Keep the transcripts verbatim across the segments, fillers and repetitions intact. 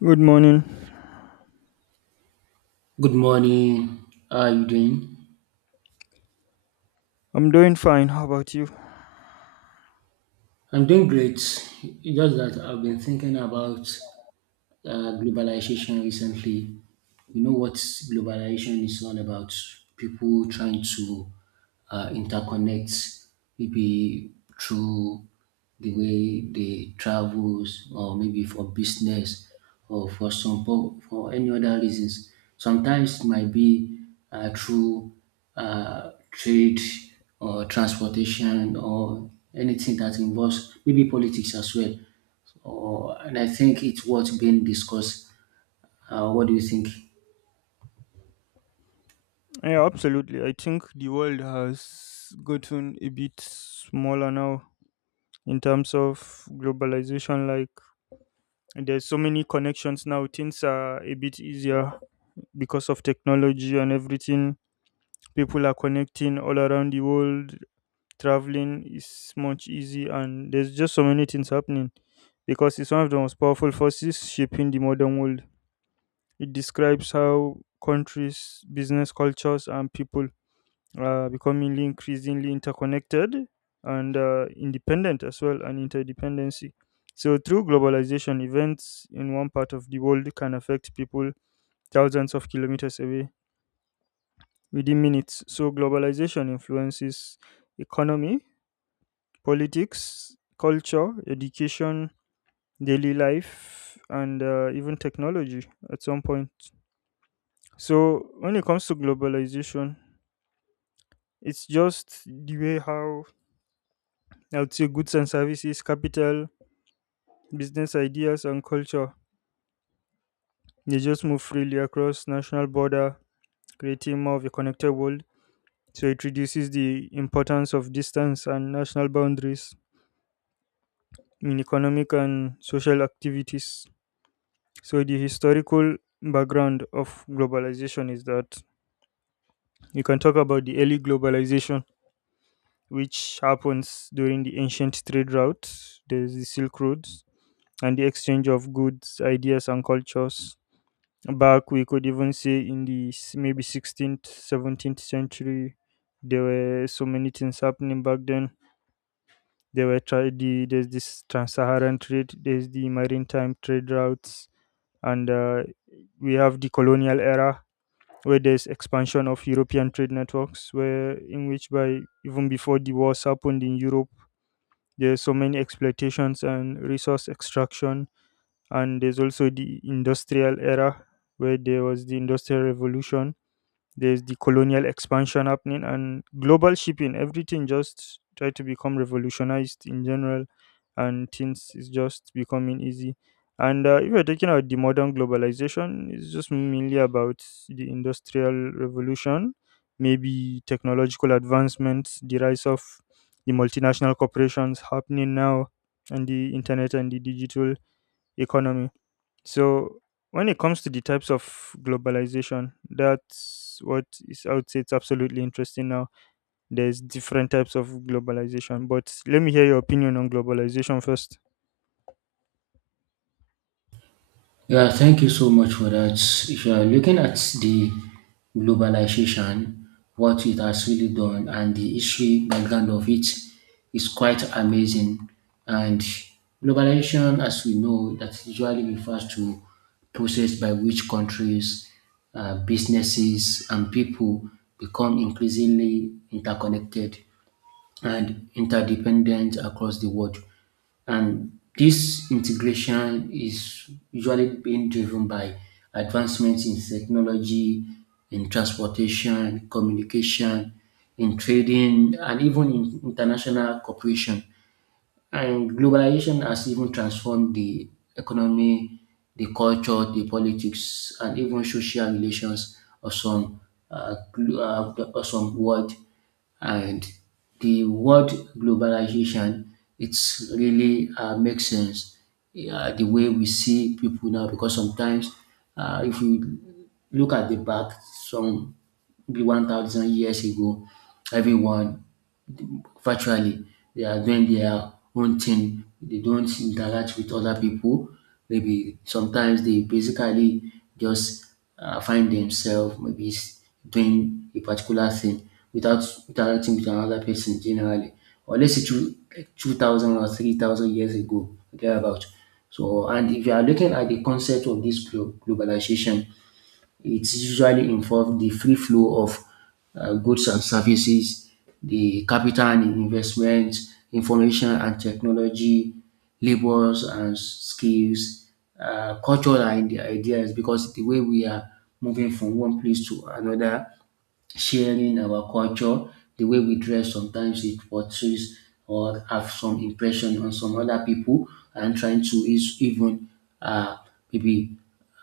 Good morning. Good morning. How are you doing? I'm doing fine. How about you? I'm doing great. It's Just that I've been thinking about uh, globalization recently. You know what globalization is all about? People trying to uh, interconnect, maybe through the way they travels, or maybe for business, or for some po- for any other reasons. Sometimes it might be uh, through uh, trade or transportation or anything that involves maybe politics as well. Oh, and I think it's worth being discussed. Uh, what do you think? Yeah, absolutely. I think the world has gotten a bit smaller now in terms of globalization. Like, there's so many connections now. Things are a bit easier because of technology and everything. People are connecting all around the world. Traveling is much easy, and there's just so many things happening because it's one of the most powerful forces shaping the modern world. It describes how countries, business cultures, and people are becoming increasingly interconnected and uh, independent as well, and interdependency. So, through globalization, events in one part of the world can affect people thousands of kilometers away within minutes. So, globalization influences economy, politics, culture, education, daily life, and uh, even technology at some point. So, when it comes to globalization, it's just the way how I would say goods and services, capital, business ideas, and culture they just move freely across national border, creating more of a connected world. So it reduces the importance of distance and national boundaries in economic and social activities. So the historical background of globalization is that you can talk about the early globalization, which happens during the ancient trade route. There's the Silk Road, and the exchange of goods, ideas, and cultures. Back, we could even say in the s- maybe sixteenth, seventeenth century, there were so many things happening back then. There were tra- the, there's this trans-Saharan trade, there's the maritime trade routes, and uh, we have the colonial era where there's expansion of European trade networks, where in which by even before the wars happened in Europe, there's so many exploitations and resource extraction, and there's also the industrial era where there was the industrial revolution, there's the colonial expansion happening and global shipping, everything just try to become revolutionized in general and things is just becoming easy. And uh, if you're talking about the modern globalization, it's just mainly about the industrial revolution, maybe technological advancements, the rise of the multinational corporations happening now, and the internet and the digital economy. So when it comes to the types of globalization, that's what is I would say it's absolutely interesting now. There's different types of globalization, but let me hear your opinion on globalization first. Yeah, thank you so much for that. If you are looking at the globalization, what it has really done, and the history background of it is quite amazing. And globalization, as we know, that usually refers to process by which countries, uh, businesses, and people become increasingly interconnected and interdependence across the world. And this integration is usually being driven by advancements in technology, in transportation, communication, in trading, and even in international cooperation. And globalization has even transformed the economy, the culture, the politics, and even social relations of some uh, glo- uh, of some world. And the word globalization, it's really uh, makes sense uh, the way we see people now, because sometimes uh, if we look at the back, some maybe one thousand years ago, everyone virtually. They are doing their own thing. They don't interact with other people. Maybe sometimes they basically just uh, find themselves maybe s- doing a particular thing without interacting with another person generally. Or let's say two, 2,000 or three thousand years ago, thereabout. So, and if you are looking at the concept of this glo- globalization, it usually involves the free flow of uh, goods and services, the capital and investment, information and technology, labors and skills, uh, culture and ideas, because the way we are moving from one place to another sharing our culture, the way we dress, sometimes it portrays or have some impression on some other people and trying to is even uh, maybe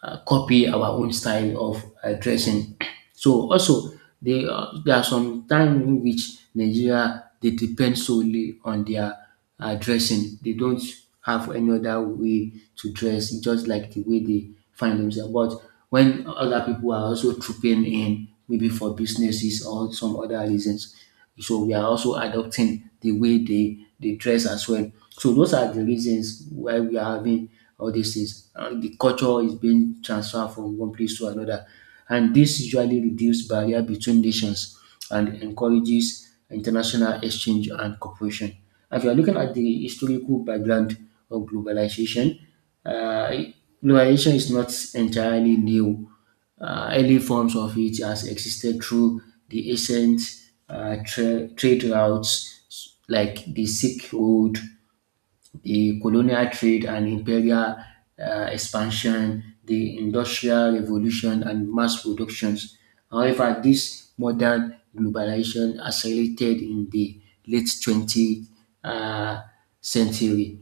uh, copy our own style of uh, dressing. So also they, uh, there are some times in which Nigeria they depend solely on their uh, dressing. They don't have any other way to dress, just like the way they find themselves. But when other people are also trooping in, maybe for businesses or some other reasons, so we are also adopting the way they, they dress as well. So those are the reasons why we are having all these things. Uh, the culture is being transferred from one place to another, and this usually reduce barrier between nations and encourages international exchange and cooperation. If you are looking at the historical background of globalization, uh, globalization is not entirely new. Uh, early forms of it has existed through the ancient uh, tra- trade routes like the Silk Road, the colonial trade and imperial uh, expansion, the industrial revolution, and mass productions. However, this modern globalization accelerated in the late twentieth uh, century,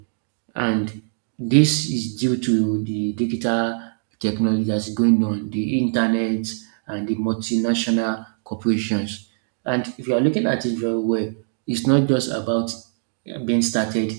and this is due to the digital technology that's going on, the internet and the multinational corporations. And if you are looking at it very well, it's not just about uh, being started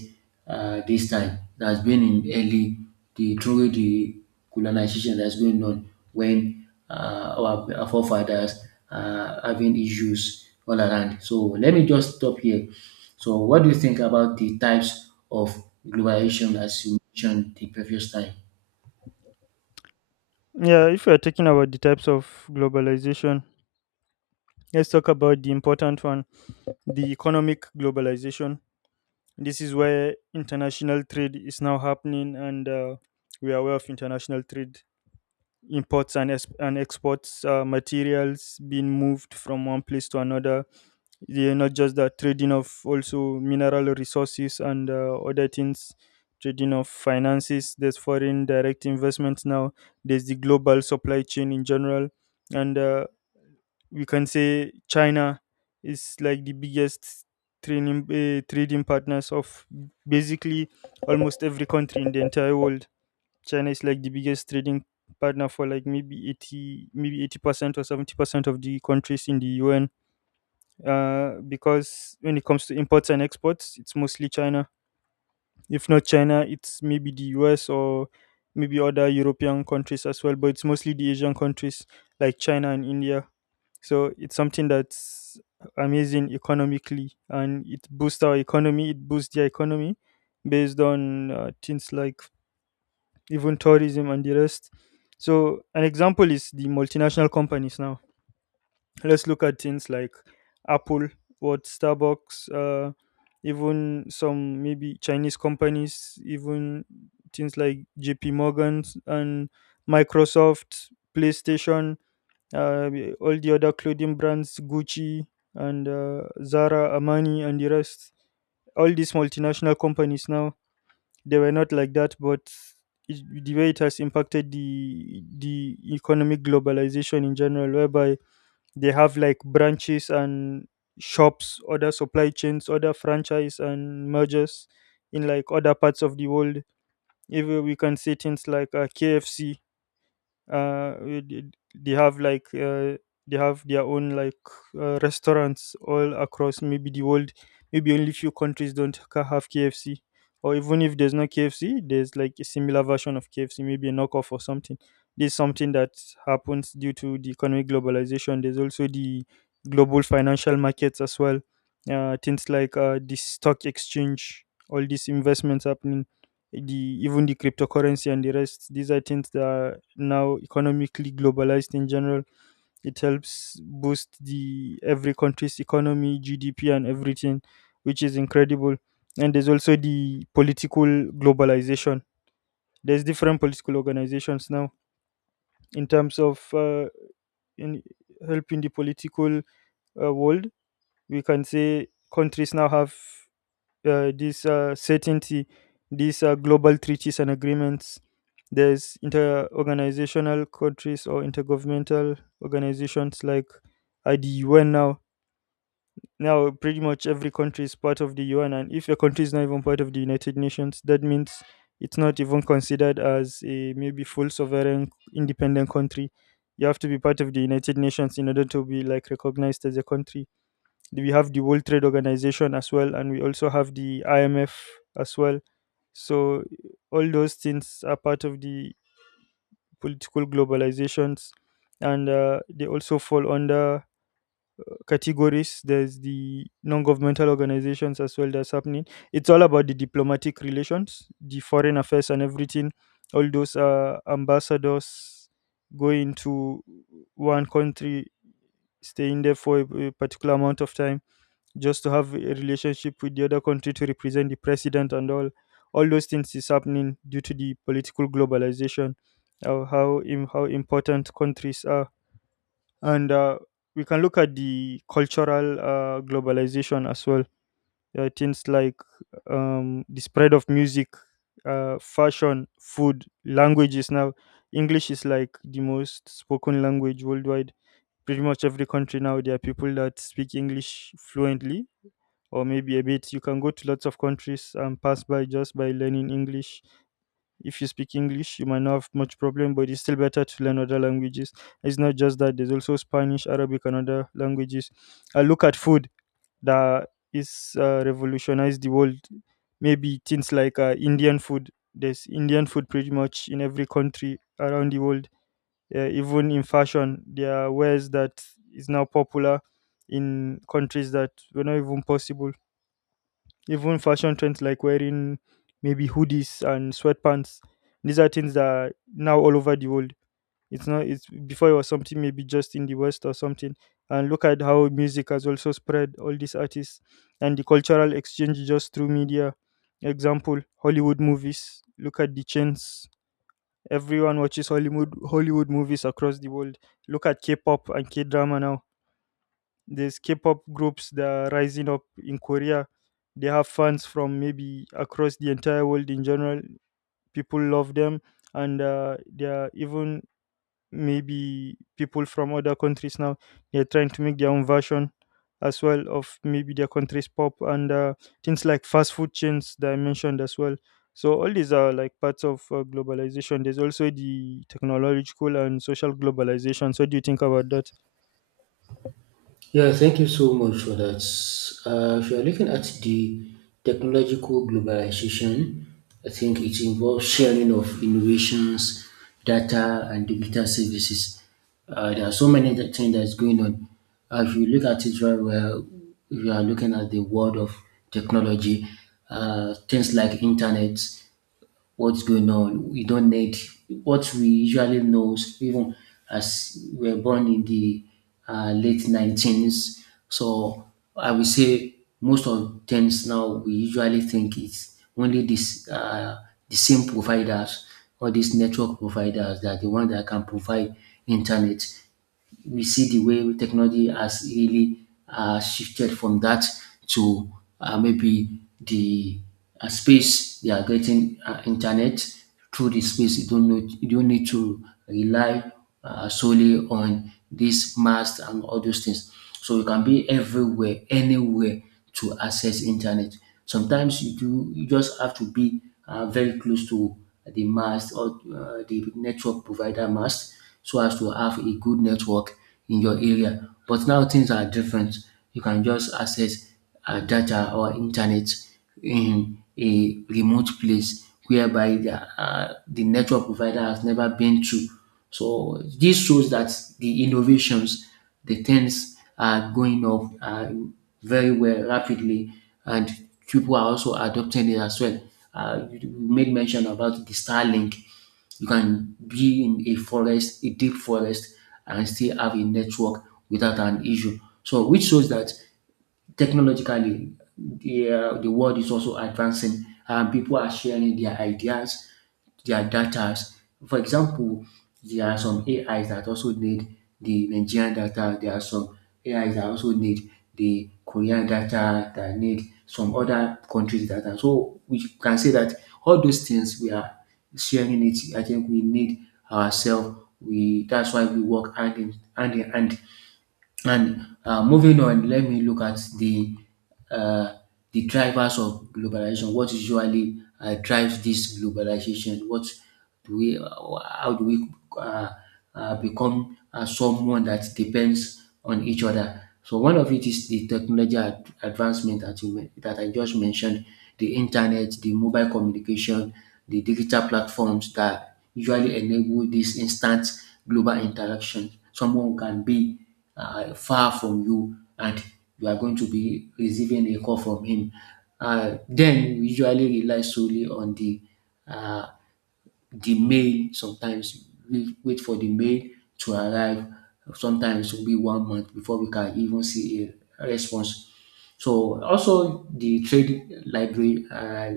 uh, this time. That has been in early the through the colonization that's going on when uh, our our forefathers are having issues all around. So let me just stop here. So what do you think about the types of globalization as you mentioned the previous time? Yeah, if we're talking about the types of globalization, let's talk about the important one, the economic globalization. This is where international trade is now happening, and uh, we are aware of international trade, imports and, ex- and exports, uh, materials being moved from one place to another. They are not just that trading of also mineral resources and uh, other things, trading of finances, there's foreign direct investments now, there's the global supply chain in general. And uh, we can say China is like the biggest trading uh, trading partners of basically almost every country in the entire world. China is like the biggest trading partner for like maybe eighty, maybe eighty percent or seventy percent of the countries in the U N, uh, because when it comes to imports and exports it's mostly China. If not China, it's maybe the U S or maybe other European countries as well, but it's mostly the Asian countries like China and India. So it's something that's amazing economically, and it boosts our economy. It boosts their economy based on uh, things like even tourism and the rest. So an example is the multinational companies. Now let's look at things like Apple, what Starbucks, uh, even some maybe Chinese companies, even things like J P Morgan and Microsoft, PlayStation, uh, all the other clothing brands, Gucci and uh, Zara, Armani, and the rest. All these multinational companies now, they were not like that, but it, the way it has impacted the the economic globalization in general, whereby they have like branches and shops, other supply chains, other franchise and mergers in like other parts of the world. Even we can say things like uh, K F C, uh we did- they have like uh, they have their own like uh, restaurants all across maybe the world. Maybe only few countries don't ca- have KFC, or even if there's no KFC there's like a similar version of KFC, maybe a knockoff or something. This is something that happens due to the economic globalization. There's also the global financial markets as well, uh, things like uh, the stock exchange, all these investments happening, the even the cryptocurrency and the rest. These are things that are now economically globalized in general. It helps boost the every country's economy, G D P and everything, which is incredible. And there's also the political globalization. There's different political organizations now in terms of uh, in helping the political uh, world. We can say countries now have uh, this uh, certainty, these uh, global treaties and agreements. There's inter-organizational countries or intergovernmental organizations like uh, the U N now. Now, pretty much every country is part of the U N, and if your country is not even part of the United Nations, that means it's not even considered as a maybe full sovereign independent country. You have to be part of the United Nations in order to be like recognized as a country. We have the World Trade Organization as well, and we also have the I M F as well. So all those things are part of the political globalizations, and uh, they also fall under categories. There's the non-governmental organizations as well that's happening. It's all about the diplomatic relations, the foreign affairs, and everything. All those uh, ambassadors going to one country, staying there for a a particular amount of time just to have a relationship with the other country to represent the president and all. All those things is happening due to the political globalization, of how im- how important countries are. And uh, we can look at the cultural uh, globalization as well. uh, things like um, the spread of music, uh, fashion, food, languages. Now English is like the most spoken language worldwide. Pretty much every country now there are people that speak English fluently or maybe a bit. You can go to lots of countries and pass by just by learning English. If you speak English, you might not have much problem, but it's still better to learn other languages. It's not just that, there's also Spanish, Arabic, and other languages. I look at food that is uh, revolutionized the world. Maybe things like uh, Indian food. There's Indian food pretty much in every country around the world. Uh, even in fashion, there are wares that is now popular in countries that were not even possible. Even fashion trends like wearing maybe hoodies and sweatpants, these are things that are now all over the world. It's not, it's before it was something maybe just in the west or something. And look at how music has also spread, all these artists and the cultural exchange just through media. Example, Hollywood movies, look at the chains. Everyone watches hollywood hollywood movies across the world. Look at K-pop and K-drama now. There's K-pop groups that are rising up in Korea. They have fans from maybe across the entire world in general. People love them, and uh, they are even maybe people from other countries now, they're trying to make their own version as well of maybe their country's pop. And uh, things like fast food chains that I mentioned as well. So all these are like parts of uh, globalization. There's also the technological and social globalization. So what do you think about that? Yeah, thank you so much for that. Uh, if you are looking at the technological globalization, I think it involves sharing of innovations, data, and digital services. Uh, there are so many th- things that's going on. Uh, if you look at it very well, if you are looking at the world of technology, uh, things like internet what's going on. We don't need what we usually know, even as we were born in the uh, late nineteens. So I will say most of things now we usually think it's only this uh, the same providers or these network providers that are the one that can provide internet. We see the way technology has really uh, shifted from that to uh, maybe the uh, space. They are getting uh, internet through the space. You don't know, you don't need to rely uh, solely on this mast and all those things. So you can be everywhere, anywhere to access internet. Sometimes you do, you just have to be uh, very close to the mast or uh, the network provider mast so as to have a good network in your area. But now things are different. You can just access uh, data or internet in a remote place whereby the, uh, the network provider has never been to. So this shows that the innovations, the things are going up uh, very well rapidly, and people are also adopting it as well. Uh, you you made mention about the Starlink. You can be in a forest, a deep forest, and still have a network without an issue. So, which shows that technologically the uh, the world is also advancing, and people are sharing their ideas, their data. For example, there are some ais that also need the nigerian data. There are some ais that also need the korean data, that need some other countries data, so we can say that all those things we are sharing it. I think we need ourselves. We, that's why we work hand in hand in hand. And uh, moving on, let me look at the uh, the drivers of globalization. What usually uh, drives this globalization? What do we? Uh, How do we uh, uh, become uh, someone that depends on each other? So one of it is the technology ad- advancement that you, men- that I just mentioned, the internet, the mobile communication, the digital platforms that usually enable this instant global interaction. Someone can be uh, far from you, and you are going to be receiving a call from him. Uh, then we usually rely solely on the uh, the mail. Sometimes we wait for the mail to arrive. Sometimes it will be one month before we can even see a response. So also the trade library uh,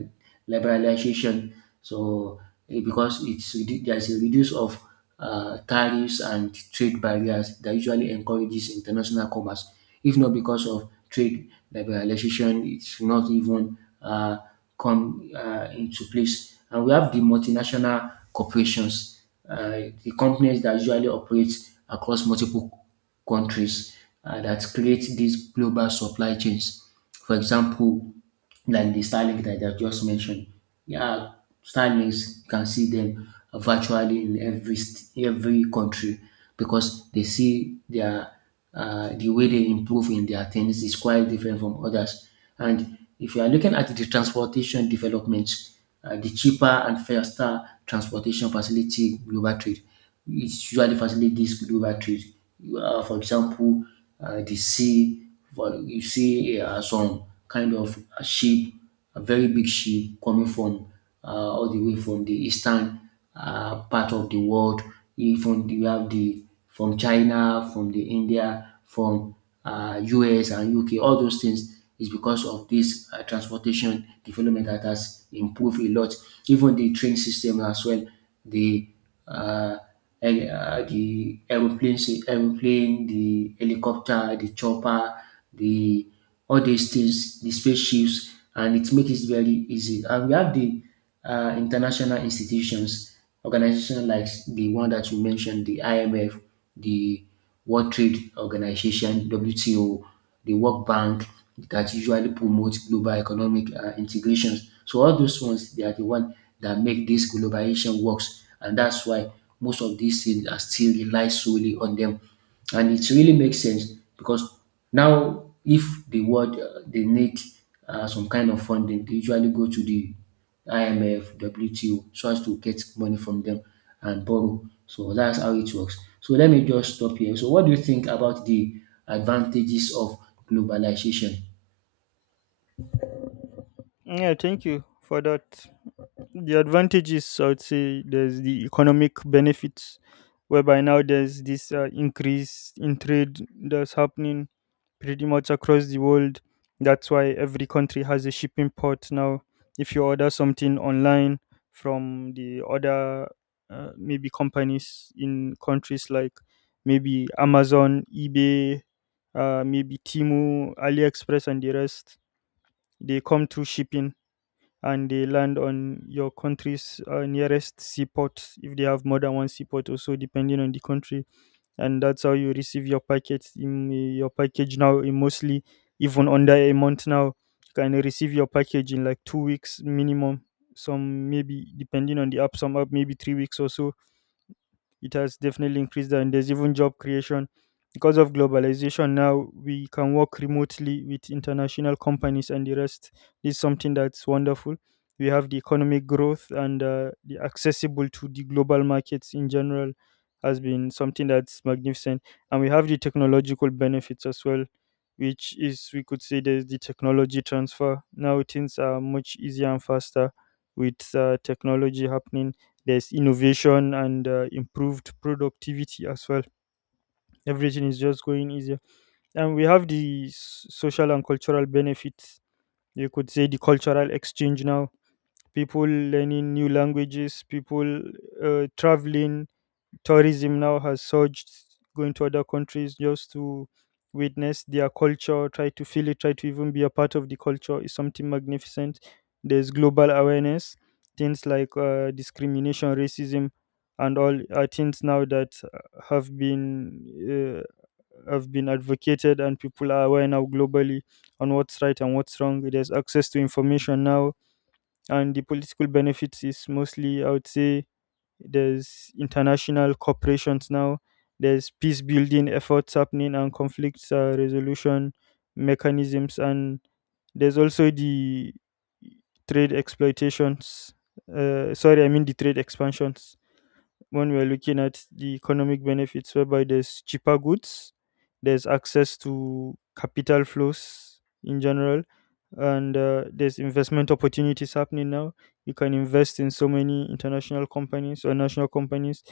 liberalization. So eh, because it's redu- there's a reduce of uh, tariffs and trade barriers that usually encourages international commerce. If not because of trade liberalization, it's not even uh, come uh, into place. And we have the multinational corporations, uh, the companies that usually operate across multiple countries uh, that create these global supply chains. For example, like the Starlink that I just mentioned. Yeah, Starlinks you can see them virtually in every st- every country, because they see their uh, the way they improve in their things is quite different from others. And if you are looking at the transportation development, uh, the cheaper and faster transportation facility global trade, it's usually facilitate this global trade. Uh, for example, uh, the sea, for, you see uh, some kind of a ship, a very big ship coming from uh, all the way from the eastern uh, part of the world. Even you have the from China, from the India, from uh, U S and U K. All those things is because of this uh, transportation development that has improved a lot. Even the train system as well, the uh, eh, uh, the aeroplane, sy- aeroplane, the helicopter, the chopper, the all these things, the spaceships, and it makes it very easy. And we have the uh, international institutions, organizations like the one that you mentioned, the I M F, the World Trade Organization, W T O, the World Bank, that usually promote global economic uh, integrations. So all those ones, they are the one that make this globalization works, and that's why most of these things are still rely solely on them, and it really makes sense, because now if the world uh, they need uh, some kind of funding, they usually go to the I M F, W T O, so as to get money from them and borrow. So that's how it works. So let me just stop here. So what do you think about the advantages of globalization? Yeah, thank you for that. The advantages, I would say there's the economic benefits, whereby now there's this uh, increase in trade that's happening pretty much across the world. That's why every country has a shipping port now. If you order something online from the other uh, maybe companies in countries like maybe Amazon, eBay, uh, maybe Timu, AliExpress and the rest, they come through shipping and they land on your country's uh, nearest seaport, if they have more than one seaport also depending on the country. And that's how you receive your package. In your package now, in mostly even under a month, now you can receive your package in like two weeks minimum. Some, maybe depending on the app, some app maybe three weeks or so. It has definitely increased. And there's even job creation because of globalization. Now we can work remotely with international companies and the rest. This is something that's wonderful. We have the economic growth and uh, the accessible to the global markets in general has been something that's magnificent. And we have the technological benefits as well, which is we could say there's the technology transfer. Now things are much easier and faster with uh, technology happening. There's innovation and uh, improved productivity as well. Everything is just going easier, and we have the s- social and cultural benefits. You could say the cultural exchange now, people learning new languages, people uh, traveling, tourism now has surged, going to other countries just to witness their culture, try to feel it, try to even be a part of the culture is something magnificent. There's global awareness, things like uh, discrimination, racism, and all are things now that uh, have been uh, have been advocated, and people are aware now globally on what's right and what's wrong. There's access to information now, and the political benefits is mostly, I would say, there's international corporations now, there's peace building efforts happening and conflict uh, resolution mechanisms. And there's also the trade exploitations uh, sorry I mean the trade expansions when we're looking at the economic benefits, whereby there's cheaper goods, there's access to capital flows in general, and uh, there's investment opportunities happening now. You can invest in so many international companies or national companies.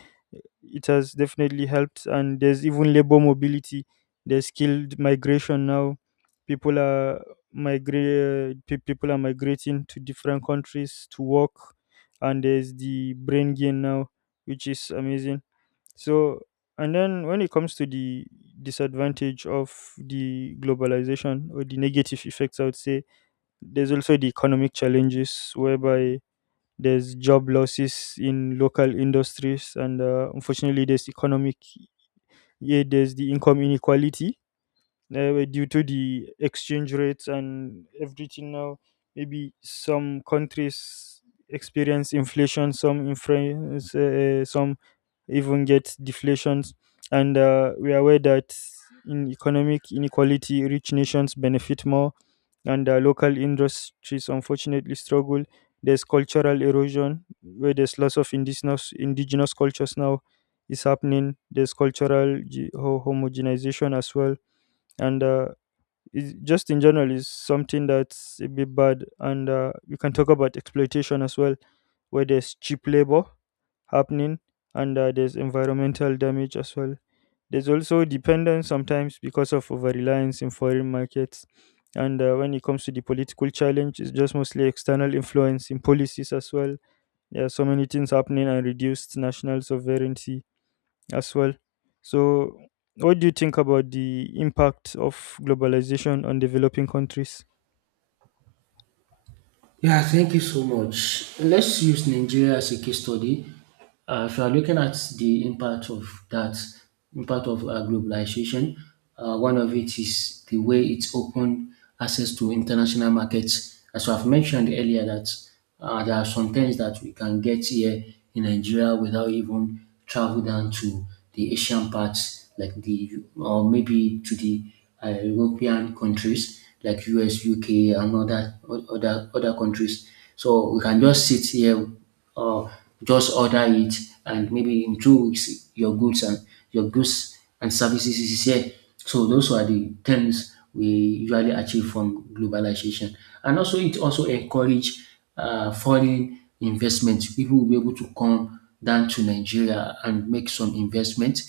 It has definitely helped, and there's even labor mobility. There's skilled migration now. People are migrate. People are migrating to different countries to work, and there's the brain gain now, which is amazing. So, and then when it comes to the disadvantage of the globalization or the negative effects, I would say there's also the economic challenges, whereby there's job losses in local industries, and uh, unfortunately, there's economic, yeah, there's the income inequality uh, due to the exchange rates and everything. Now maybe some countries experience inflation, some influence, uh, some even get deflations. And uh, we are aware that in economic inequality, rich nations benefit more, and uh, local industries unfortunately struggle. There's cultural erosion, where there's lots of indigenous indigenous cultures now is happening. There's cultural ge- ho- homogenization as well, and uh, it's just in general is something that's a bit bad. And uh, you can talk about exploitation as well, where there's cheap labor happening, and uh, there's environmental damage as well. There's also dependence sometimes because of over reliance in foreign markets. And uh, when it comes to the political challenge, it's just mostly external influence in policies as well. There are so many things happening, and reduced national sovereignty as well. So, what do you think about the impact of globalization on developing countries? Yeah, thank you so much. Let's use Nigeria as a case study. Uh, if you are looking at the impact of that, impact of uh, globalization, uh, one of it is the way it's opened access to international markets. As I've mentioned earlier, that uh, there are some things that we can get here in Nigeria without even travel down to the Asian parts, like the or maybe to the uh, European countries like U S, U K, and other other other countries. So we can just sit here or just order it, and maybe in two weeks your goods and your goods and services is here. So those are the things we usually achieve from globalization. And also it also encourage uh, foreign investment. People will be able to come down to Nigeria and make some investment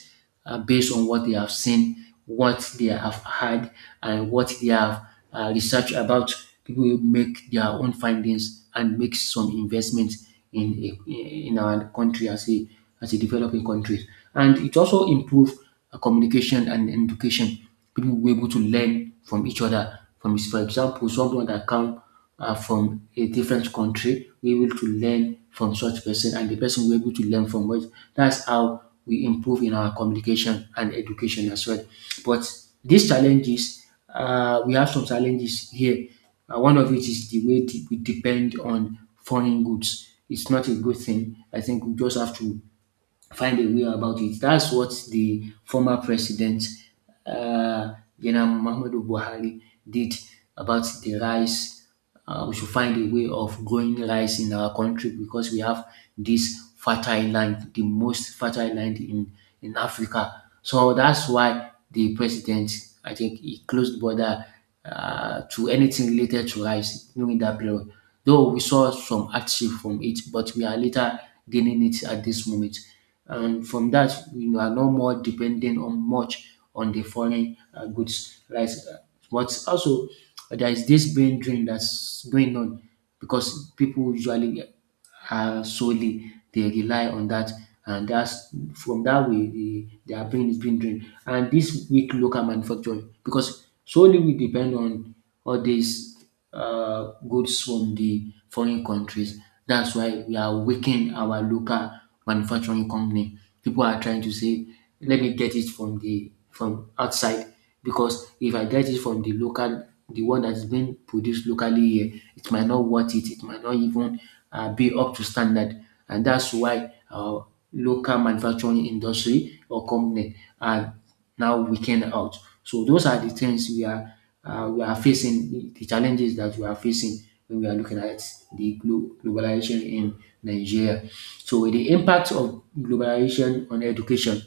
uh, based on what they have seen, what they have heard, and what they have uh, researched about. People will make their own findings and make some investment in a, in our country as a as a developing country. And it also improves uh, communication and education. People were able to learn from each other. From this, for example, someone that come uh, from a different country, we able to learn from such person, and the person we able to learn from us. That's how we improve in our communication and education as well. But these challenges, uh, we have some challenges here. Uh, one of it is the way de- we depend on foreign goods. It's not a good thing. I think we just have to find a way about it. That's what the former president, uh, General Muhammadu Buhari, did about the rice. Uh, we should find a way of growing rice in our country because we have this fertile land, the most fertile land in, in Africa. So that's why the president, I think, he closed border uh, to anything related to rice during that period. Though we saw some hardship from it, but we are later gaining it at this moment. And from that, we are no more dependent on much on the foreign uh, goods. Rice. But also, there is this brain drain that's going on because people usually uh, solely. They rely on that, and that's from that way the, their brain is being drained. And this weak local manufacturing, because solely we depend on all these uh, goods from the foreign countries. That's why we are weakening our local manufacturing company. People are trying to say, let me get it from the from outside because if I get it from the local, the one that is being produced locally here, it might not worth it. It might not even uh, be up to standard. And that's why our local manufacturing industry or company are now weakened out. So those are the things we are uh, we are facing, the the challenges that we are facing when we are looking at the glo- globalization in Nigeria. So the impact of globalization on education,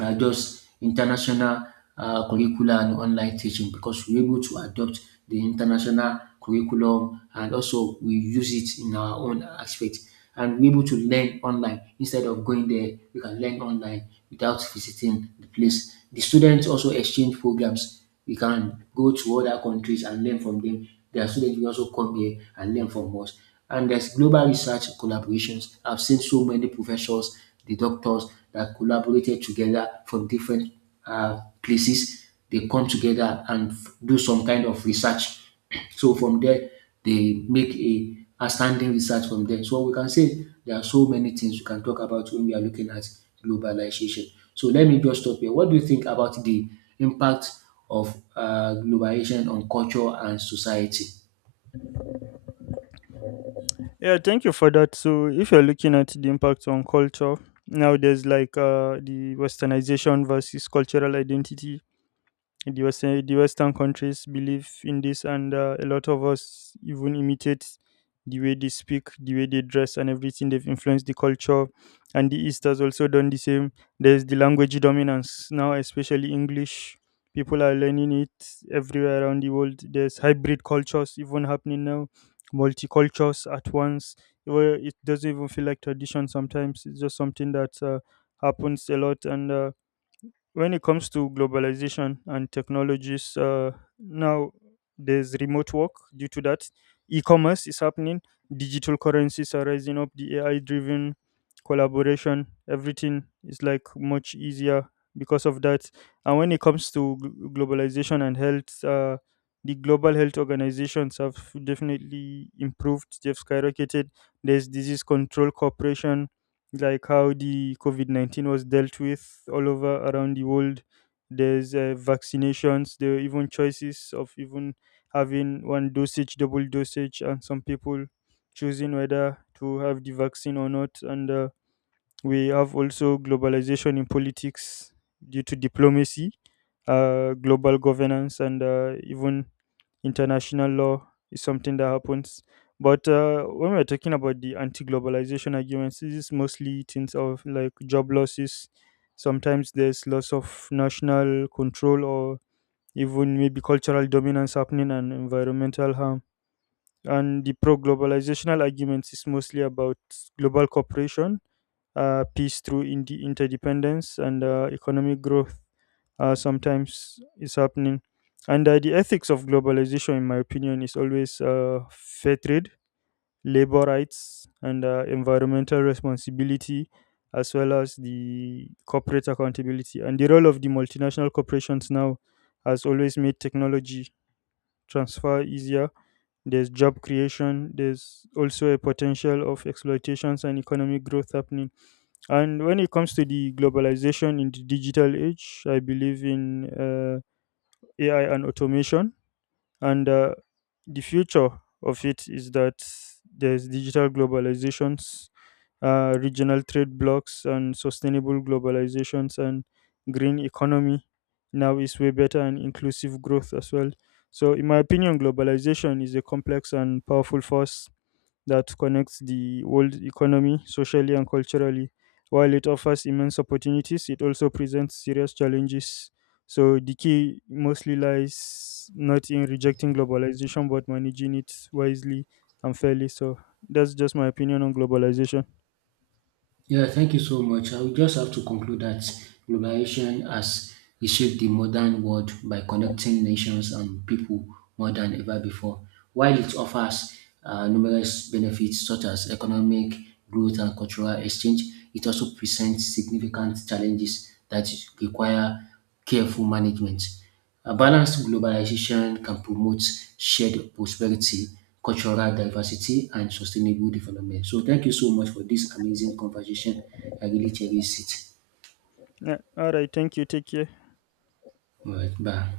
uh, just international uh, curricula and online teaching, because we're able to adopt the international curriculum and also we use it in our own aspect, and we're able to learn online. Instead of going there, we can learn online without visiting the place. The students also exchange programs. We can go to other countries and learn from them. Their students will also come here and learn from us. And there's global research collaborations. I've seen so many professors, the doctors, that collaborated together from different uh, places. They come together and f- do some kind of research. So from there, they make a outstanding research from there. So we can say there are so many things we can talk about when we are looking at globalization. So let me just stop here. What do you think about the impact of uh, globalization on culture and society? Yeah, thank you for that. So, if you're looking at the impact on culture, now there's like uh, the westernization versus cultural identity. The Western, the Western countries believe in this, and uh, a lot of us even imitate the way they speak, the way they dress, and everything. They've influenced the culture, and the East has also done the same. There's the language dominance now, especially English. People are learning it everywhere around the world. There's hybrid cultures even happening now, multicultures at once. Where it doesn't even feel like tradition sometimes. It's just something that uh, happens a lot, and uh, when it comes to globalization and technologies uh, now there's remote work due to that. E-commerce is happening, digital currencies are rising up, the ai driven collaboration, everything is like much easier because of that. And when it comes to gl- globalization and health, uh, the global health organizations have definitely improved, they've skyrocketed. There's disease control cooperation, like how the COVID nineteen was dealt with all over around the world. There's uh, vaccinations, there are even choices of even having one dosage, double dosage, and some people choosing whether to have the vaccine or not. And uh, we have also globalization in politics due to diplomacy, uh, global governance, and uh, even international law is something that happens. But uh, when we're talking about the anti-globalization arguments, this is mostly things of like job losses. Sometimes there's loss of national control, or even maybe cultural dominance happening, and environmental harm. And the pro-globalizational arguments is mostly about global cooperation, uh, peace through indi- interdependence, and uh, economic growth uh, sometimes is happening. And uh, the ethics of globalization, in my opinion, is always uh, fair trade, labor rights, and uh, environmental responsibility, as well as the corporate accountability. And the role of the multinational corporations now has always made technology transfer easier. There's job creation, there's also a potential of exploitations and economic growth happening. And when it comes to the globalization in the digital age, I believe in. Uh, A I and automation. And uh, the future of it is that there's digital globalizations, uh, regional trade blocks, and sustainable globalizations and green economy. Now is way better, and inclusive growth as well. So, in my opinion, globalization is a complex and powerful force that connects the world economy socially and culturally. While it offers immense opportunities, it also presents serious challenges. So the key mostly lies not in rejecting globalization but managing it wisely and fairly. So that's just my opinion on globalization. Yeah, thank you so much. I will just have to conclude that globalization has reshaped the modern world by connecting nations and people more than ever before. While it offers uh, numerous benefits such as economic growth and cultural exchange, it also presents significant challenges that require careful management. A balanced globalization can promote shared prosperity, cultural diversity, and sustainable development. So, thank you so much for this amazing conversation. I really cherish it. Yeah. All right, thank you. Take care. All right, bye.